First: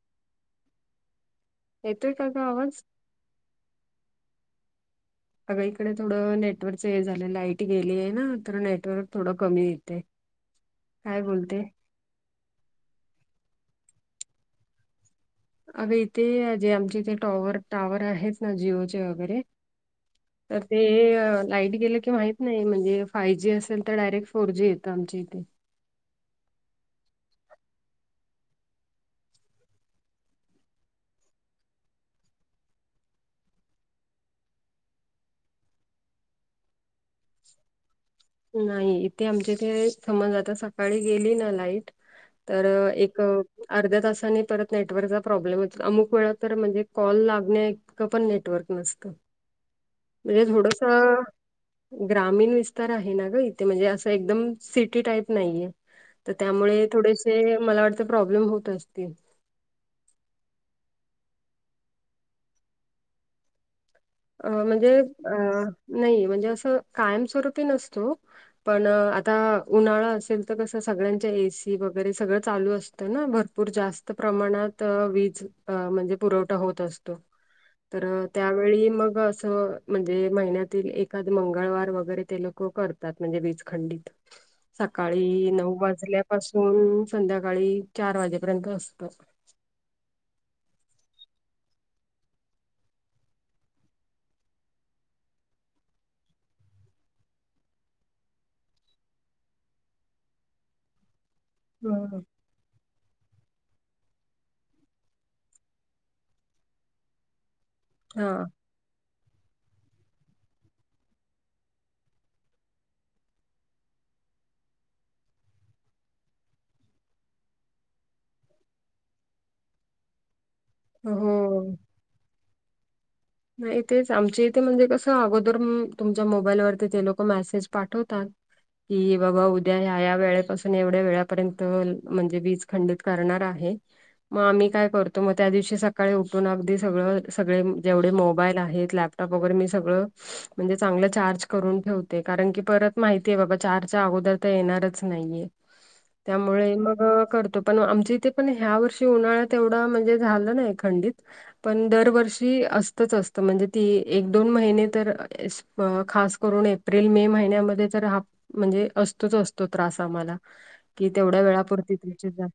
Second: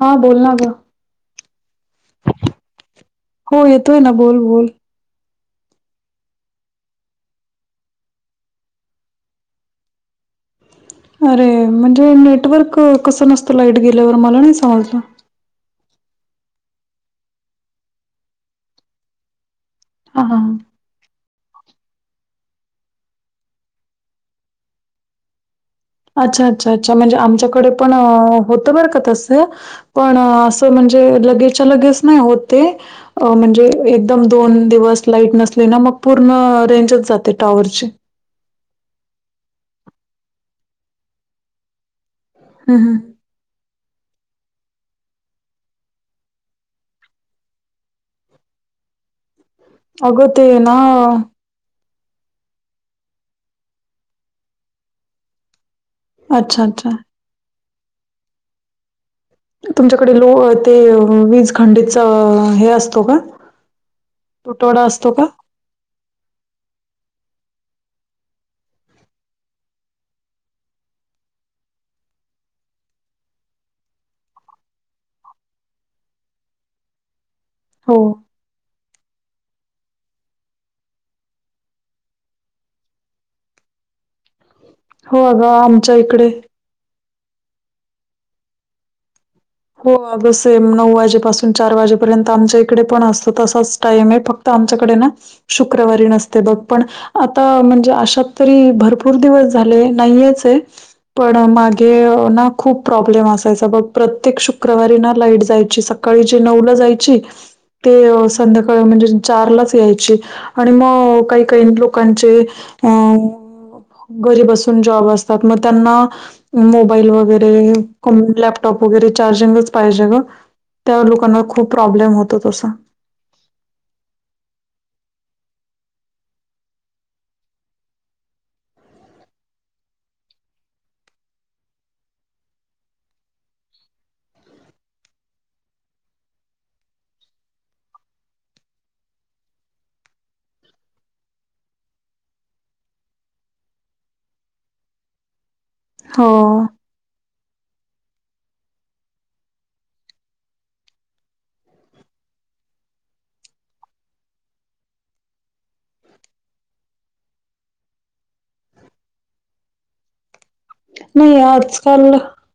हा बोल ना ग येतोय का का आवाज हो येतोय ना बोल बोल अग इकडे थोडं नेटवर्कच हे झालं लाईट गेली आहे ना तर नेटवर्क थोडं कमी येईल अरे म्हणजे नेटवर्क कसं नसतं लाईट गेल्यावर मला नाही समजलं अग इथे जे आमचे इथे टॉवर टॉवर आहेत ना जिओचे वगैरे हा हा ह तर ते लाईट गेलं की माहित नाही म्हणजे फाय जी असेल तर डायरेक्ट फोर जी येतं आमच्या इथे अच्छा अच्छा अच्छा म्हणजे आमच्याकडे पण होतं बर का तसं पण असं म्हणजे लगेचच्या लगेच नाही होते अ म्हणजे एकदम दोन दिवस लाईट नसली ना मग पूर्ण रेंजच जाते टॉवरची नाही इथे आमच्या ते समज आता सकाळी गेली ना लाईट तर हं, हं. एक अर्ध्या तासांनी परत नेटवर्कचा प्रॉब्लेम होतो अमुक वेळा तर म्हणजे कॉल लागणे पण नेटवर्क नसतं अग म्हणजे ते ना थोडंसं ग्रामीण विस्तार आहे ना ग इथे म्हणजे असं एकदम सिटी टाईप नाहीये तर अच्छा त्यामुळे अच्छा थोडेसे मला वाटते प्रॉब्लेम होत असतील तुमच्याकडे लो ते वीज खंडीत हे असतो का अ तुटवडा म्हणजे असतो का अ नाही म्हणजे असं कायमस्वरूप नसतो पण आता उन्हाळा असेल तर कस सगळ्यांच्या एसी वगैरे सगळं चालू असतं ना भरपू भरपूर जास्त प्रमाणात वीज म्हणजे पुरवठा होत असतो हो तर त्यावेळी मग असं म्हणजे महिन्यातील एखाद मंगळवार वगैरे ते लोक करतात म्हणजे वीजखंडीत हो अगं सकाळी नऊ आमच्या इकडे वाजल्यापासून दण संध्याकाळी चार वाजेपर्यंत असतो हो अग सेम नऊ वाजेपासून चार वाजेपर्यंत आमच्या इकडे पण असतो तसाच टाइम आहे फक्त तर आमच्याकडे ना शुक्रवारी नसते बघ पण आता म्हणजे अशात तरी भरपूर दिवस झाले नाहीयेच आहे पण मा हम्म. खूप प्रॉब्लेम असायचा प्र प्र्येक शुक्रवारी ना लाईट जायची सकाळी जे नऊला जायची ते हा संध्याका म्हणजे चारलाच यायची आणि मग काही काही लोकांचे अ घरी बसून जॉब असतात मग त्यांना मोबाईल वगैरे कोण लॅपटॉप वगैरे चार्जिंगच पाहिजे ग त्या लोकांना हो खूप प्रॉब्लेम होतो तसं नाही तेच आमचे इथे म्हणजे कसं अगोदर तुमच्या मोबाईलवरती तेे लोक मेसेज पाठवतात कि बाबा उद्या ह्या या वेळेपासून एवढ्या वेळापर्यंत म्हणजे वीज खंडित करणार आहे मग आम्ही काय करतो मग त्या दिवशी सकाळी उठून अगदी सगळं सगळे जेवढ मोबाईल आहेत लॅपटॉप वगैरे मी सगळं म्हणजे चांगलं चार्ज करून ठेवते कारण की परत माहितीय बाबा चार्जच्या अगोदर तर येणारच नाहीय हो. त्यामुळे मग करतो पण आमच्या इथे पण ह्या वर्षी उन्हाळ्यात तेवढा म्हणजे झालं नाही खंडित पण दरवर्षी असतच असत म्हणजे ती एक दोन महिने तर अ खास करून एप्रिल मे महिन्यामध्ये जर हा म्हणजे असतोच असतो त्रास आम्हाला कि तेवढ्या नाही वेळापुरती आजकाल तुमचीात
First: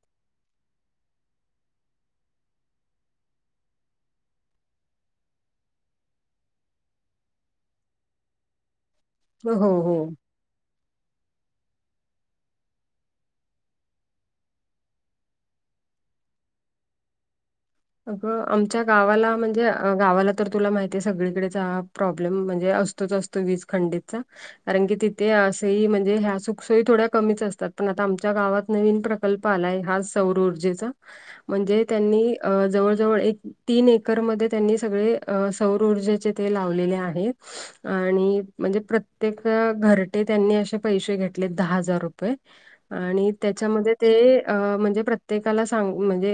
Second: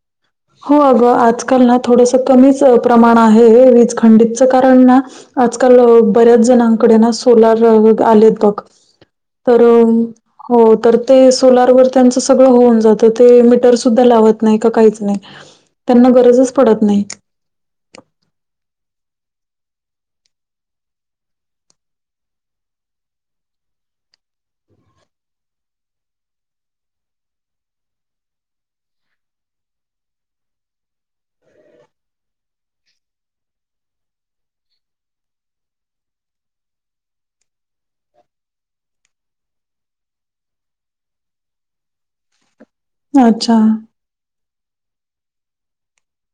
हो अगं आजकाल ना थोडंसं कमीच प्रमाण आहे वीज खंडितचं कारण ना आजकाल बऱ्याच जणांकडे ना सोलार आलेत बघ तर हो हो हो तर ते सोलारवर त्यांचं सगळं होऊन जात तर ते मीटर सुद्धा लावत नाही का काहीच नाही त्यांना गरजच पडत नाही अगं आमच्या गावाला म्हणजे गावाला तर तुला माहितीय सगळीकडेचा प्रॉब्लेम म्हणजे अस असतो वीज खंडीितचा कारण की तिथे असही म्हणजे ह्या सुखसोयी थोड्या कमीच असतात पण आता आमच्या गावात नवीन प्रकार प्रकल्प आलाय हा सौरऊर्जेचा म्हणजे त्यांनी अ जवळजवळ एक तीन एकरमध्येध्ये त्यांनी सगळे अ सौर ऊर्जेचे ते लावलेले आहेत आणि म्हणजे प्रत्येक घरटे त्यांनी असे पैसे घेतले दहा हजार रुपये ह आणि अच्छा. त्याच्यामध्ये ते म्हणजे प्रत्येकाला सांग म्हणजे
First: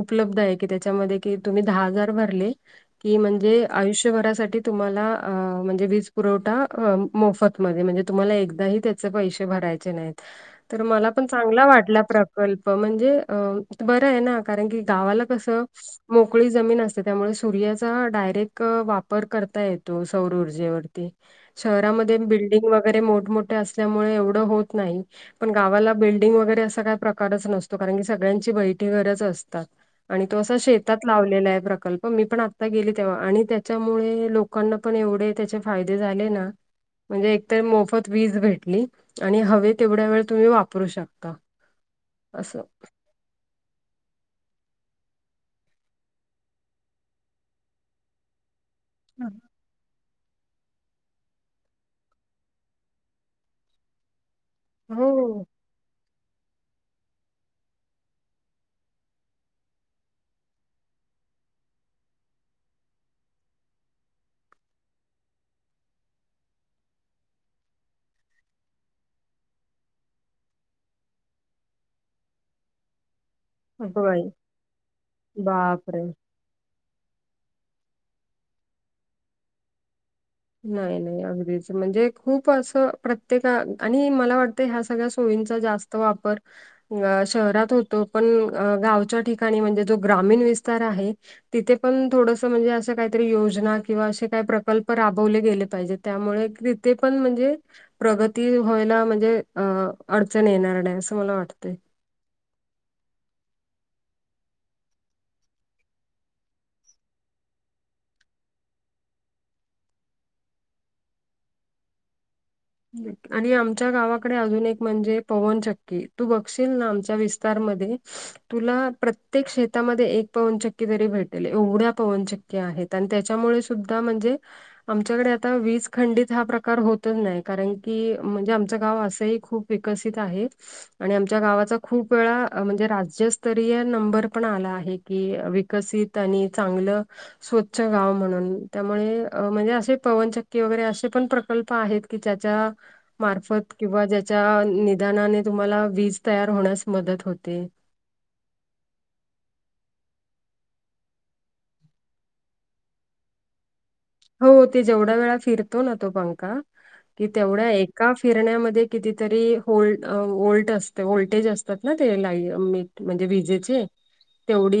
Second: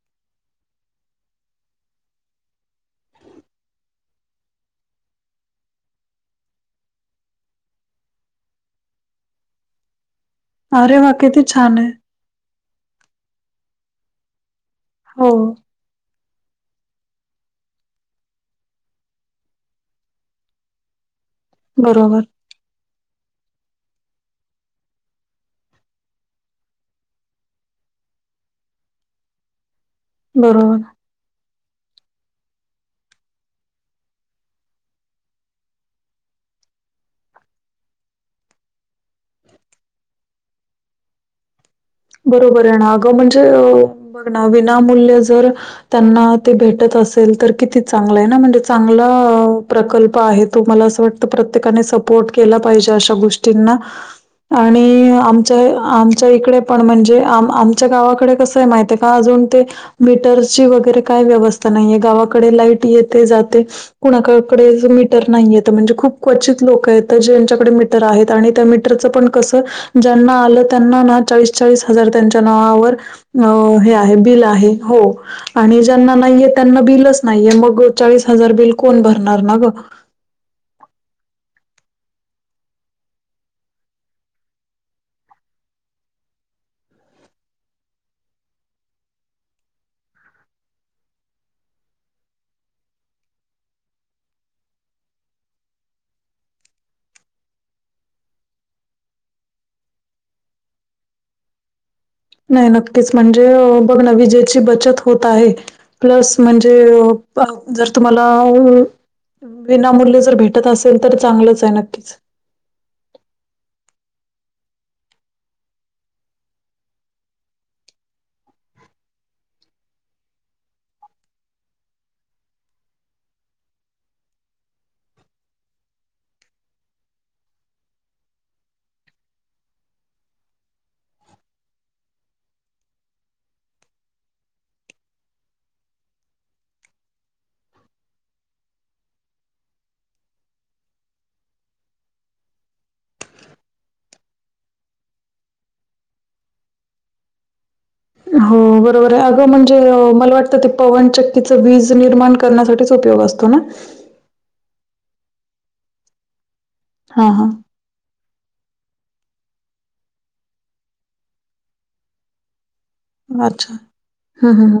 उपलब्ध आहे त्याच्यामध्ये कि तुम्ही दहा हजार भरले कि म्हणजे आयुष्यभरासाठी तुम्हाला म्हणजे वीज पुरवठा मोफत ण तु एक त्या पै भराय नाही तर अरे मला वाह! पण च किती छान आहे. वाट कल्प म्हणजे अ बरं आहे ना कारण की गावाला हो, कसं मोकळी जमीन असते त्यामुळे सूर्याचा डायरेक्ट वापर करता येतो सौर ऊर्जेवरती शहरामध्ये बरोबर, बिल्डिंग वगैरे मोठमोठे असल्यामुळे एवढं होत नाही पण गावाला बिल्डिंग वगैरे असा काही प्रकारच नसतो कारण की सगळ्यांची बैठी घरच असतात. आणि तो असा बरोबर. शेतात. लावलेला आहे प्रकल्प मी पण आता गेली तेव्हा आणि त्याच्यामुळे लोकांना पण एवढे त्याच्या फायदे झाले ना म्हणजे एकत मोफत वीज भेटली. आणि हवे तेवढ्या वेळ तुम्ही वापरू शकता. असं. बरोबर आहे ना अगं म्हणजे. बघ ना विनामूल्य जर त्यांना ते भेटत असेल तर किती चांगलं आहे ना म्हणजे. चांगला प्रकल्प आहेत. तु मला असं वाटतं प्रत्येकाने सपोर्ट केला. पाहिजे अशा गोष्टींना. आणि हो. आमच्या आमच्या इकडे. पण म्हणजे आम आमच्या गावाकडे कसं आहे माहित आहे का? अजून ते. मीटरसची वगैरे काय व्यवस्था नाहीये गावाकडे लाईट येते जाते. कुणाकडे मीटर नाही येत म्हणजे खूप क्वचित लोक आहेत ज्यांच्याकडे क्वचित लोकांकडे मीटर आहे आणि त्या मीटरचाही कसं ज्यांना आलं त्यांना चाळीस हजार त्यांच्या नावावर. अ हे अगं आहे बाई बिल आहे हो आणि बापरे. ज्यांना नाहीयेत. त्यांना बिलच नाहीये मग चाळीस हजार बिल कोण भरणार ना ग. नाही नाही अगदीच म्हणजे खूप असं प्रत्येका आणि मला वाटतं ह्या सगळ्या सोयींचा जास्त त वापर. अ शहरात होतो पण गावच्या ठिकाणी म्हणजे जो ग्रामीण विस्तार आहे. तिथे पण थोडस म्हणजे असं काहीतरी योजना किंवा असे काय प्रकल्प राबवले गेले पाहिजे त्यामुळे तिथे पण म्हणजे प्रगती व्हायला म्हणजे अ अडचण येणार नाही. असं मला वाटतंय. नाही नक्कीच म्हणजे बघ ना विजेची बचत होत आहे. प्लस म्हणजे जर तुम्हाला. विनामूल्य जर भेटत असेल. तर चांगलंच आहे नक्कीच. आणि आमच्या गावाकडे अजून एक म्हणजे पवनचक्की तू बघशील ना आमच्या विस्तारमध्ये तुला प्रत्येक शेतामध्ये एक पवनचक्की तरी भेटेल एवढ्या पवनचक्की आणि त्याच्यामुळे सुद्धा म्हणजे आमच्याकडे आता वीज खंडित हा प्रकार होतच नाही. कारण की म्हणजे आमचं गाव असंही खूप विकसित आहे. आणि आमच्या गावाचा खूप वेळा म्हणजे राज्यस्तरीय नंबर पण आला आहे. कि विकसित आणि चांगलं स्वच्छ गाव म्हणून त्यामुळे म्हणजे असे पवनचक्की वगैरे असे पण प्रकल्प आहेत. कि त्याच्या. मार्फत किंवा ज्याच्या निदानाने तुम्हाला वीज तयार होण्यास मदत होते. हो बरोबर आहे अगं म्हणजे मला वाटतं ते पवनचक्कीचं वीज निर्माण करण्यासाठीच उपयोग असतो. त ना हो ते जेवढ्या वेळा फिरतो ना तो पंखा कि हां, हां. तेवढ्या एक का फिरण्यामध्ये कितीतरी हो व्हल्ट असते व्हल्टेज असतात. ना ते लाई म्हणजे अच्छा. विजेचे हं, हं, हं. तेवढी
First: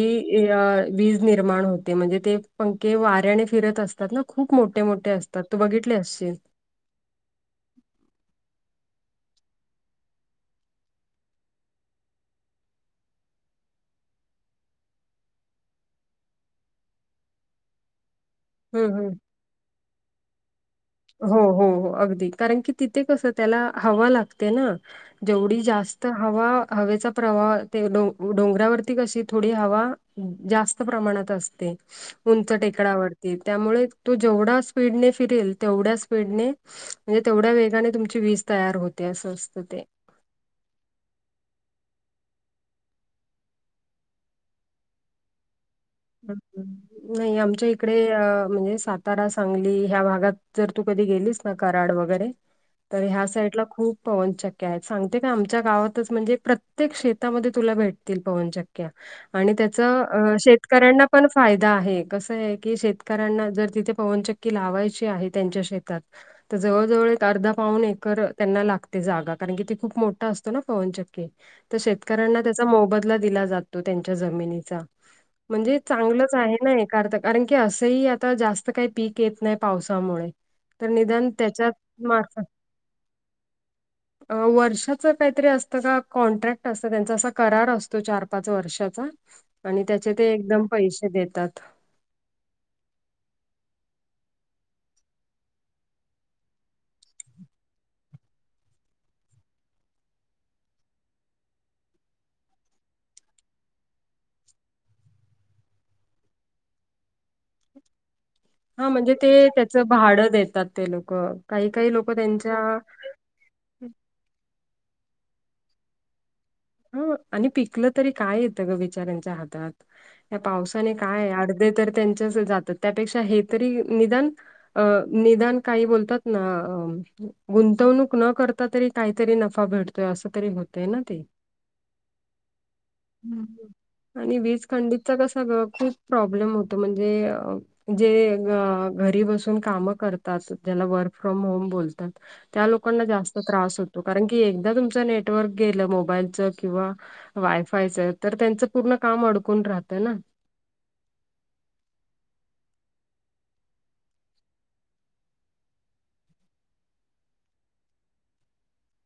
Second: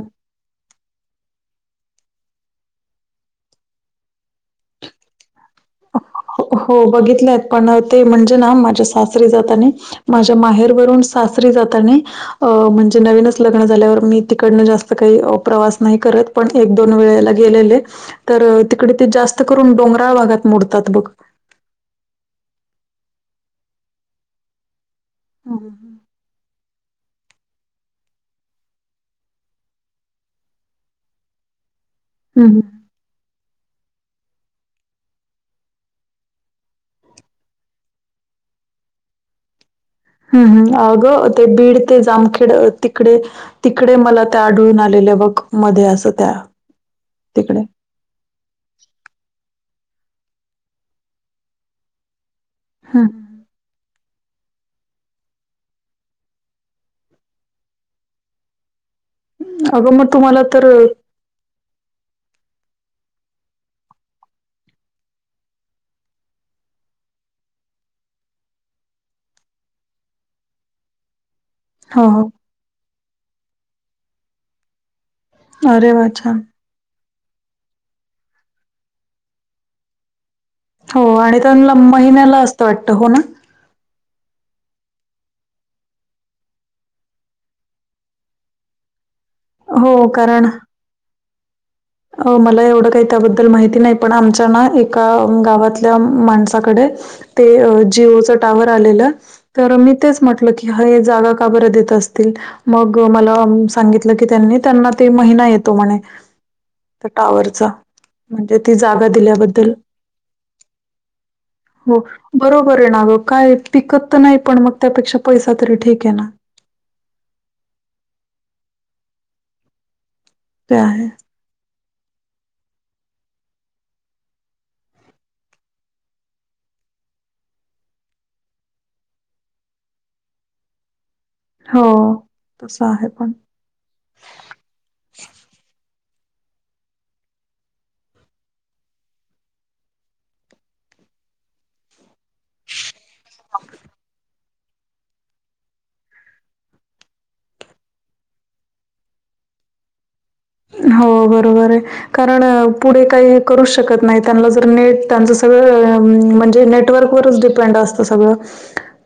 वीज निर्माण होते. म्हणजे ते पंखे वाऱ्याने फिरत असतात. ना खूप मोठे मोठे असतात. तू बघितले असशील हो बघितले आहेत. पण ते म्हणजे ना माझ्या सासरी जाता आणि माझ्या माहेर वरून सासरी जाता आणि अ म्हणजे नवीनच लग्न झाल्यावर मी तिकडनं जास्त काही प्रवास नाही करत. पण एक दोन वेळेला गेलेले तर हम्म तिकडे ते हम्म. जास्त करून डोंगराळ भागात मोडतात बघ. हो हो हो अगदी कारण की तिथे कस त्याला हवा लागते. ना हं, जेवढी हं, जास्त हवा हवेचा प्रवाह ते डो डोंगरावरती कशी थोडी हवा जास्त प्रमाणात असते. उंच हं. टेकडावरती त्यामुळे तो जेवढा स्पीडने फिरेल. तेवढ्या स्पीडने म्हणजे तेवढ्या वेगाने तुमची वीज तयार होते असं असतं. ते हम् हम् अगं ते बीड ते जामखेड तिकडे तिकडे मला त्या आढळून आलेल्या वक मध्ये अस नाही आमच्या इकडे म्हणजे सातारा सांगली ह्या भागात जर तू कधी गेलीस ना कराड वगैरे हं. तर ह्या साइडला खूप पवनचक सांगते का आम गवातच म्हणजे प्रत्येक शेतामध्ये तुला भेटतील पवनशक्ती आणि हं. त्याच अगं मग तुम्हाला श तर ना पण फायदा आहे कस आहे की शेतकऱ्यांना जर तिथे पवनचक्की लावायची आहे त्यांच्या शेतात तर जवळजवळ एक अर्धा पाऊन एकर त्यांना लागते जागा कारण की त खूप मोठा असतो ना पवनचक्के तर हो, हो. शेतकऱ्यांना त्याचा मोबदला दिला जातो त्यांच्या जमिनीचा म्हणजे अरे वाह! चांगलंच छान. आहे ना ए अथ कारण की असंही आता जास्त काही पीक येत नाही पावसामुळे तर हो निदान आणि त्याच्यात त्यां मार्फत महिन्याला असतं वाटत हो ना वर्षाच काहीतरी असतं का कॉन्ट्रॅक्ट असतं त्यांचा असा करार असतो चार पाच वर्षाचा आणि हो, त्याचे ते कारण एकदम पैसे देतात अ मला एवढं काही त्याबद्दल माहिती नाही पण आमच्या ना एका गावातल्या माणसाकडे ते जिओचं टावर आलेलं तर मी तेच म्हटलं की हा जागा का ब देत असतील मग मला सांगितलं की त्यांनी त्यांना ते महिना येतो म्हणे तर टाॉवरचा हा म्हणजे ते त्याच भाडं देतात ते लोक काही काही हो, लोक त्यांच्या बरोबर आहे ना गं. काय पिकत तर नाही पण मग त्यापेक्षा पैसा तरी ठीक आहे ना हो आणि पिकलं तरी काय येतं ग बिचऱ्यांच्या हातात या ते पावसाने आहे. काय अर्धे तर त्यांच्याच जातात त्यापेक्षा हे तरी निदान अ निदान काही बोलतात ना गुंतवणूक न करता तरी काहीतरी नफा भेटतो असं तरी होतय ना ती हो तस आहे पण. आणि वीज खंडीचा कस खूप प्रॉब्लेम होतो म्हणजे जे घरी बसून काम करतात ज्याला वर्क फ्रॉम होम बोलतात त्या लोकांना त्र होत कारण क तुम नेटवर्क गे किंवा वायफायच तर त्यांच पूर्ण काम अडकून राहतं ना हो बरोबर आहे कारण पुढे काही करूच शकत नाही त्यांना जर नेट त्यांच सगळं म्हणजे नेट नेटवर् ववरच डिपेंड असतं सगळं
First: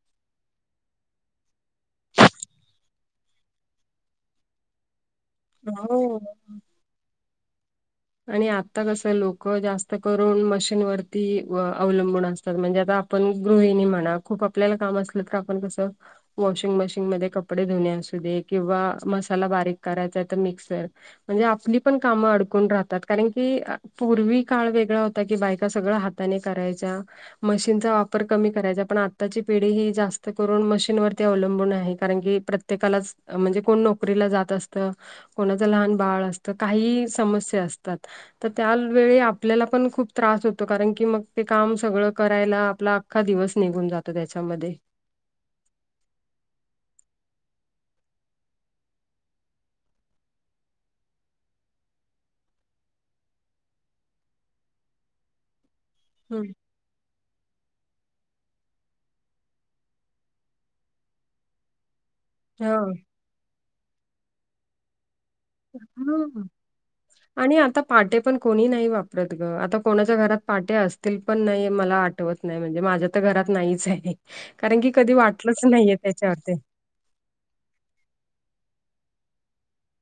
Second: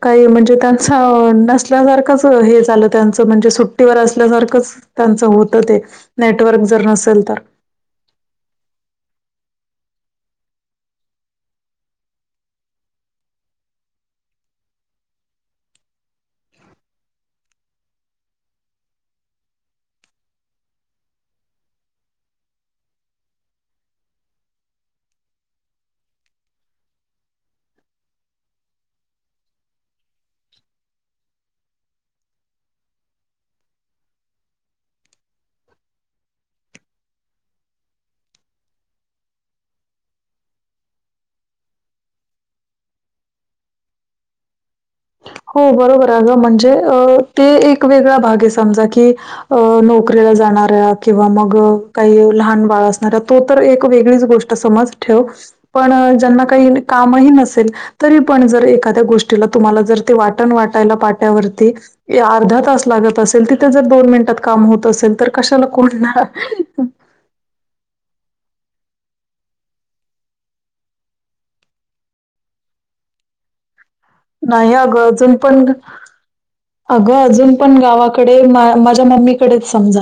काही म्हणजे त्यांच नसल्यासारखंच हे झालं त्यांचं म्हणजे सुट्टीवर असल्यासारखंच त्यांच होत ते हो नेटवर्क जर नसेल तर आणि आता कस लोक जास्त करून मशीन वरती अवलंबून असतात म्हणजे आता आपण गृहिणी म्हणा खूप आपल्याला काम असलं तर आपण कसं वॉशिंग मशीन मध्ये कपडे धुणे असू दे किंवा मसाला बारीक करायचा तर मिक्सर म्हणजे आपली पण कामं अडकून राहतात कारण की पूर्वी काळ वेगळा होता की बायका सगळ हाताने करायच्या मशीनचा वापर कमी करायचा पण आताची पिढी ही जास्त करून मशीनवरती अवलंबून आहे कारण की प्रत्ये ्येकाला म्हणजे कोण नोकरीला जात असतं कोणाचं लहान बाळ असत काही समस्या असतात तर त्यावेेळी आपल्याला पण खूप त्रास होतो कारण की मग ते काम सगळं करायला आपला का दिवस निघून जातो त्याच्यामध्ये हो बरोबर अ गं म्हणजे अ ते एक वेगळा भाग आहे समजा की अ नोकरीला जाणाऱ्या किंवा मग काही लहान बाळ असणाऱ्या तो तर एक वेगळीच गोष्ट समज ठेव पण हं. त्यांना काही कामही नसेल तरी पण एखाद्या गोष्टीला तुम्हाला जर ते वाटण वाटायला पाट्यावरती अर्धा तास हो. लागतं असेल तर जर दोन मिनिटात काम होत असेल तर कशाला कोण हां. आणि आता पाटे पण कोणी नाही वापरत ग आता कोणाच्या घरात पाटे असतं असतील पण नाही मला आठवत नाही म्हणजे माझ्या तर घरात नाहीच आहे. नाही कारण की अगं, कधी अजून पण वाटलंच नाहीये त्याच्यावर अगं अजून पण गावाकडे माझ्या मम्मीकडेच समजा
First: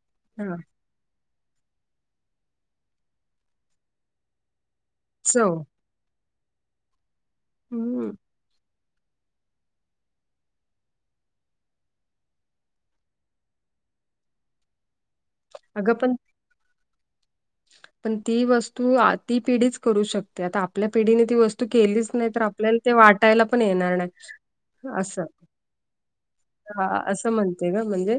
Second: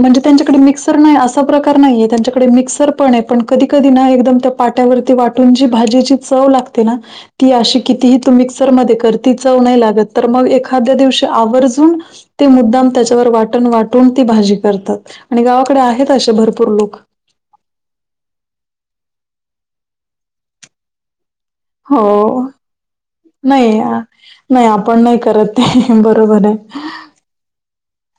म्हणजे हां. त्यांच्याकडे मिक्स नाही असा प्रकार नाहीय त्यांच्याकडे मिक्सर पण आहे पण कधी कधी ना एकदम पाट्यावरती वाटून चव. जी भाजीची चव लागते ना ती अशी हं. कितीही मिक्सर मध्ये कर ती चव नाही लागतं तर मग एखाद्या दिवशी आवर्जून ते मुद्दाम त्याच्यावर वाटण वाटून ती भाजी करतात आणि गावाकडे अगं आहेत पण असे भरपूर लोक पण ती वस्तू ती पिढीच करू शकते आता आपल्या पिढीने ती वस्तू तू केलीच नाही हो. तर आपल्याला ते वाटायला पण नाही येणार आ, नाही आपण नाही असं करत ते बरोबर आहे. हा असं म्हणते ग म्हणजे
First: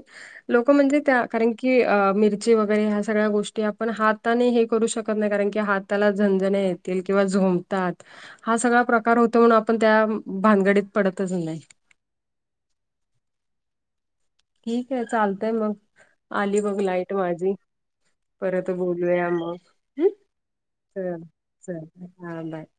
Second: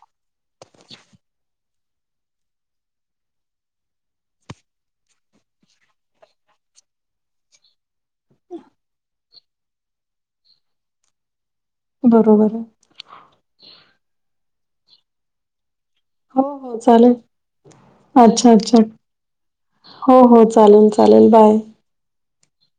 लोक म्हणजे त्या कारण की मिरची वगैरे ह्या सगळ्या गोष्टी आपण हाताने हे करू शकत नाही कारण की हाताला झंजण्या येतील किंवा झोमतात हा सगळा प्रकार होतो म्हणून आपण त्या भानगडीत पडतच नाही. बरोबर आहे. ठीक आहे चालतंय मग हो, आली बघ हो, लाईट चालेल. माझी अच्छा परत अच्छा बोलूया मग. हो हो चालेल चालेल बाय हा बाय